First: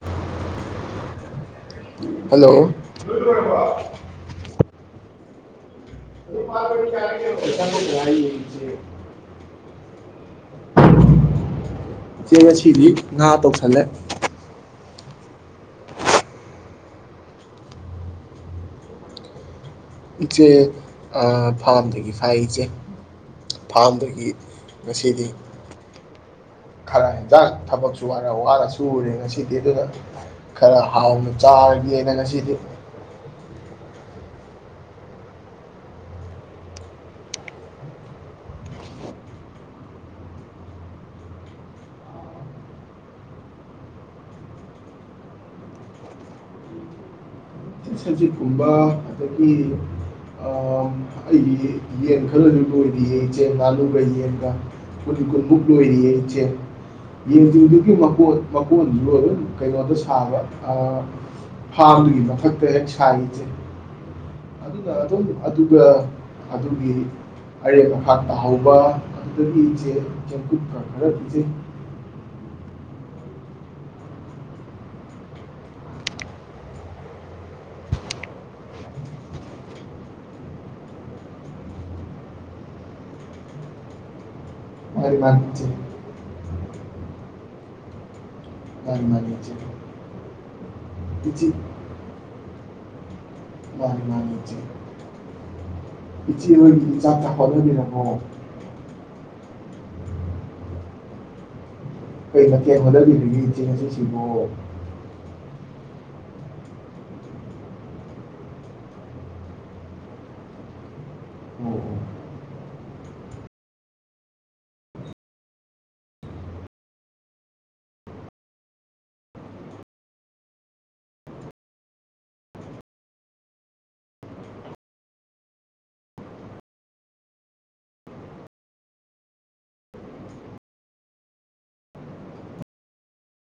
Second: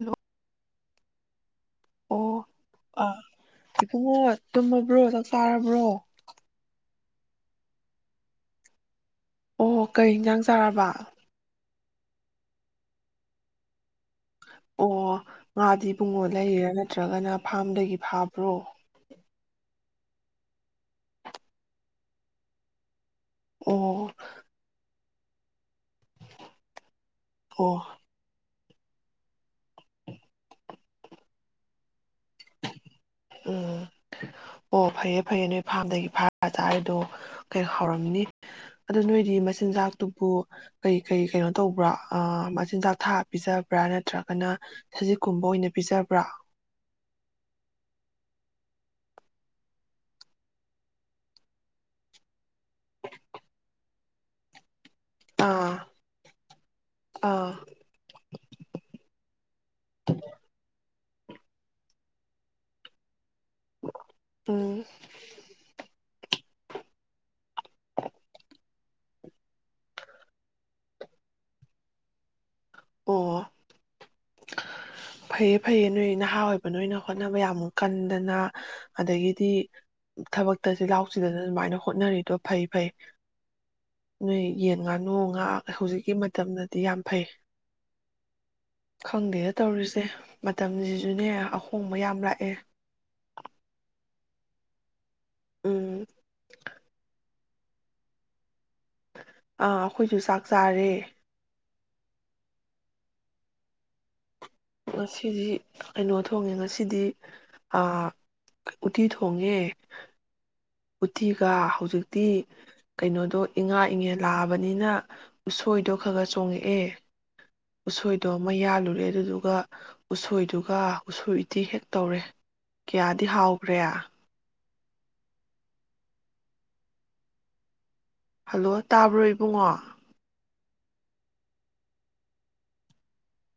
Hello ꯑꯣ hello ꯑ [unintelligible] [unintelligible] ꯇꯨꯝꯃꯕ꯭ꯔꯣ ꯆꯥꯛ ꯆꯥꯔꯕ꯭ꯔꯣ꯫ [unintelligible] ꯑꯣ ꯀꯩ ꯏꯟꯖꯥꯡ ꯆꯥꯔꯕ꯫ ꯏꯆꯦ ꯉꯁꯤꯗꯤ ꯉꯥ ꯇꯧꯁꯜꯂꯦ꯫ ꯑꯣ ꯉꯥꯗꯤ ꯏꯕꯨꯡꯉꯣ ꯂꯩꯔꯥ ꯅꯠꯇ꯭ꯔꯒꯅ ꯐꯥꯝꯗꯒꯤ ꯐꯥꯕ꯭ꯔꯣ꯫ ꯏꯆꯦ ꯑ ꯐꯥꯝꯗꯒꯤ ꯐꯥꯢ ꯏꯆꯦ ꯑꯣ ꯐꯥꯝꯗꯒꯤ ꯉꯁꯤꯗꯤ ꯈꯔ ꯏꯟꯖꯥꯡ ꯑꯣ ꯊꯕꯛ ꯋꯥꯔ ꯋꯥꯔ ꯁꯨꯔꯨꯔꯦ ꯉꯁꯤꯗꯤ ꯑꯗꯨꯅ ꯈꯔ ꯍꯥꯎꯅ ꯆꯥꯔꯒꯦꯅ ꯉꯁꯤꯗꯤ ꯎꯝ꯫ ꯑꯣ ꯐꯩꯌꯦ ꯐꯩꯌꯦ ꯅꯣꯏ ꯐꯥꯝꯗꯒꯤ ꯐꯥꯔ ꯆꯥꯔꯤꯗꯣ ꯀꯩ ꯍꯥꯎꯔꯝꯅꯤ꯫ ꯑꯗꯨ ꯅꯣꯏꯗꯤ ꯃꯆꯤꯟꯖꯥꯛꯇꯨꯕꯨ ꯀꯩ ꯀꯩ ꯀꯩꯅꯣ ꯇꯧꯕ꯭ꯔꯥ ꯑ ꯃꯆꯤꯟꯖꯥꯛ ꯊꯥꯛꯑ ꯄꯤꯖꯕ꯭ꯔꯥ ꯅꯠꯇ꯭ꯔꯒꯅ ꯁꯖꯤꯛꯀꯨꯝꯕ ꯑꯣꯏꯅ ꯄꯤꯖꯕ꯭ꯔꯥ꯫ ꯁꯖꯤꯠꯀꯨꯝꯕ ꯑꯗꯒꯤ ꯑꯩꯒꯤ ꯌꯦꯟ ꯈꯜꯂꯁꯨ ꯂꯣꯏꯔꯤꯌꯦ ꯏꯆꯦ ꯉꯥꯅꯨꯒ ꯌꯦꯟꯒ ꯨꯃꯨꯛ ꯑꯥ ꯂꯣꯏꯔꯤꯌꯦ ꯏꯆꯦ ꯑꯥ ꯌꯦꯟꯖꯤꯡꯗꯨꯒꯤ ꯃꯀꯣꯟ ꯃꯀꯣꯟꯗꯣ ꯀꯩꯅꯣꯗ ꯁꯥꯕ ꯐꯥꯝꯗꯨꯒꯤꯗ ꯛꯇ ꯍꯦꯛ ꯁꯥꯏꯔꯤꯁꯦ ꯎꯝ ꯑꯗꯨꯅ ꯑꯗꯨꯝ ꯑꯗꯨꯒ ꯑꯗꯨꯒꯤ ꯑꯩꯅ ꯃꯈꯥꯛ ꯇꯥꯍꯧꯕ ꯑꯗꯨꯗꯒꯤ ꯏꯆꯦ ꯆꯦꯡꯀꯨꯠꯀ ꯈꯔ ꯄꯤꯖꯩ ꯑꯣ [unintelligible] ꯐꯩꯌꯦ ꯐꯩꯌꯦ ꯅꯣꯏ ꯅꯍꯥ ꯑꯣꯏꯕ ꯅꯣꯏꯅ ꯍꯣꯠꯅꯕ ꯌꯥꯝꯃꯨꯛ ꯀꯟꯗꯅ ꯑꯗꯒꯤꯗꯤ ꯊꯕꯛꯇ ꯆꯤꯜꯍꯥꯎ ꯊꯤꯗꯗꯅ ꯁꯨꯃꯥꯏꯅ ꯍꯣꯠꯅꯔꯤꯗꯣ ꯐꯩ ꯐꯩ꯫ ꯅꯣꯏ ꯌꯦꯟ ꯉꯥꯅꯨ ꯃꯥꯅꯤ ꯃꯥꯅꯤ ꯉꯥ ꯏꯆꯦ ꯍꯧꯖꯤꯛꯀꯤ ꯃꯇꯝꯗꯗꯤ ꯌꯥꯝ ꯐꯩ꯫ ꯃꯥꯅꯤ ꯃꯥꯅꯤ ꯈꯪꯗꯦꯅꯦ ꯏꯆꯦ ꯇꯧꯔꯤꯁꯦ ꯃꯇꯝꯁꯤꯁꯨꯅꯦ ꯏꯆꯦ ꯑꯍꯣꯡꯕ ꯌꯥꯝ ꯂꯥꯛꯑꯦ꯫ ꯃꯥꯅꯤ ꯃꯥꯅꯤ ꯏꯆꯦ ꯎꯝ ꯏꯆꯦ ꯍꯣꯏꯗꯤ ꯆꯥꯛꯀ ꯍꯣꯠꯅꯕꯤꯔꯕꯣ ꯑꯥ ꯑꯩꯈꯣꯏꯁꯨ ꯆꯥꯛ ꯆꯥꯔꯦ꯫ ꯀꯩ ꯃꯊꯦꯟ ꯍꯣꯠꯅꯕꯤꯔꯒꯦ ꯏꯆꯦ ꯉꯁꯤꯁꯤꯕꯣ꯫ ꯉꯁꯤꯗꯤ ꯀꯩꯅꯣ ꯊꯣꯡꯉꯦ ꯉꯁꯤꯗꯤ ꯑ ꯎꯠꯇꯤ ꯊꯣꯡꯉꯦ ꯎꯇꯤꯒ ꯑꯣ ꯍꯧꯖꯤꯛꯇꯤ ꯀꯩꯅꯣꯗꯣ ꯏꯉꯥ ꯏꯉꯦ ꯂꯥꯛꯑꯕꯅꯤꯅ ꯎꯁꯣꯏꯗꯣ ꯈꯔ ꯈꯔ ꯆꯣꯡꯉꯛꯑꯦ ꯎꯁꯣꯏꯗꯣ ꯑꯃ ꯌꯥꯜꯂꯨꯔꯦ ꯑꯗꯨꯗꯨꯒ ꯎꯁꯣꯏꯗꯨꯒ ꯎꯁꯣꯏꯗꯤ ꯍꯦꯛ ꯇꯧꯔꯦ ꯀꯌꯥꯗꯤ ꯍꯥꯎꯈ꯭ꯔꯦ ꯍꯜꯂꯣ ꯇꯥꯕ꯭ꯔꯣ ꯏꯕꯨꯡꯉꯣ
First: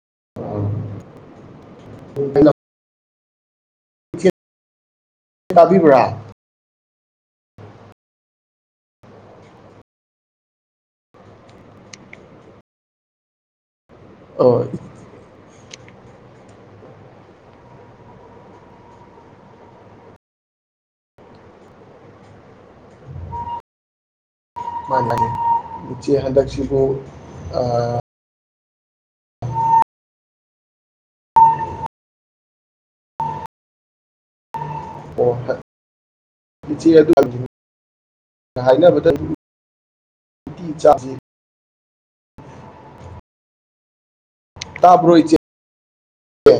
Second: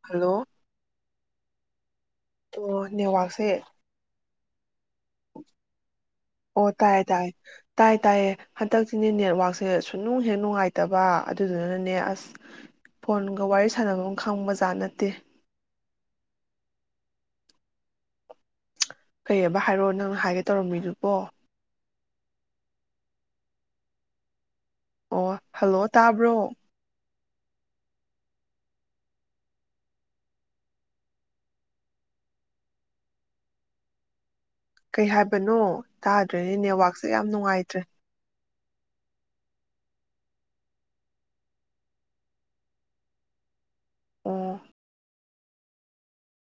ꯍꯜꯂꯣ ꯑꯣ ꯑꯣ ꯅꯦꯠꯋꯥꯔꯛꯁꯦ ꯇꯥꯕꯤꯕ꯭ꯔꯥ ꯑꯣ ꯇꯥꯏ ꯇꯥꯏ ꯇꯥꯏ ꯇꯥꯏꯌꯦ ꯍꯟꯗꯛꯁꯤꯅꯦ ꯅꯦꯠꯋꯛꯁꯦ ꯁꯨꯅꯨꯡ ꯍꯦ ꯅꯨꯡꯉꯥꯏꯇꯕ ꯑꯗꯨꯗꯨꯅꯅꯦ ꯑꯁ ꯐꯣꯟꯒ ꯋꯥꯔꯤ ꯁꯥꯟꯅꯕ ꯑꯃ ꯑꯣ ꯈꯪꯕꯖꯥꯠ ꯅꯠꯇꯦ ꯀꯩ ꯍꯥꯏꯕ ꯍꯥꯏꯔꯛꯣ ꯅꯪꯅ ꯍꯥꯏꯒꯦ ꯇꯧꯔꯝꯃꯤꯗꯨꯕꯣ ꯑꯣ ꯍꯜꯂꯣ ꯃꯥꯂꯒꯦꯆꯦ ꯇꯥꯕ꯭ꯔꯣ ꯍꯗꯁꯤꯕꯨ ꯑ ꯀꯩ ꯑꯣ ꯍꯥꯏꯕꯅꯣ ꯇꯥꯗ꯭ꯔꯦꯅꯦ ꯏꯆꯦ ꯅꯦꯠꯋꯥꯛꯁꯦ ꯑꯗꯨ ꯌꯥꯝ ꯅꯨꯡꯉꯥꯏꯇ꯭ꯔꯦ ꯍꯥꯏꯅꯕꯗ ꯅꯨꯡꯇꯤ ꯆꯁꯤ ꯑꯣ ꯇꯥꯕ ꯔꯣꯏ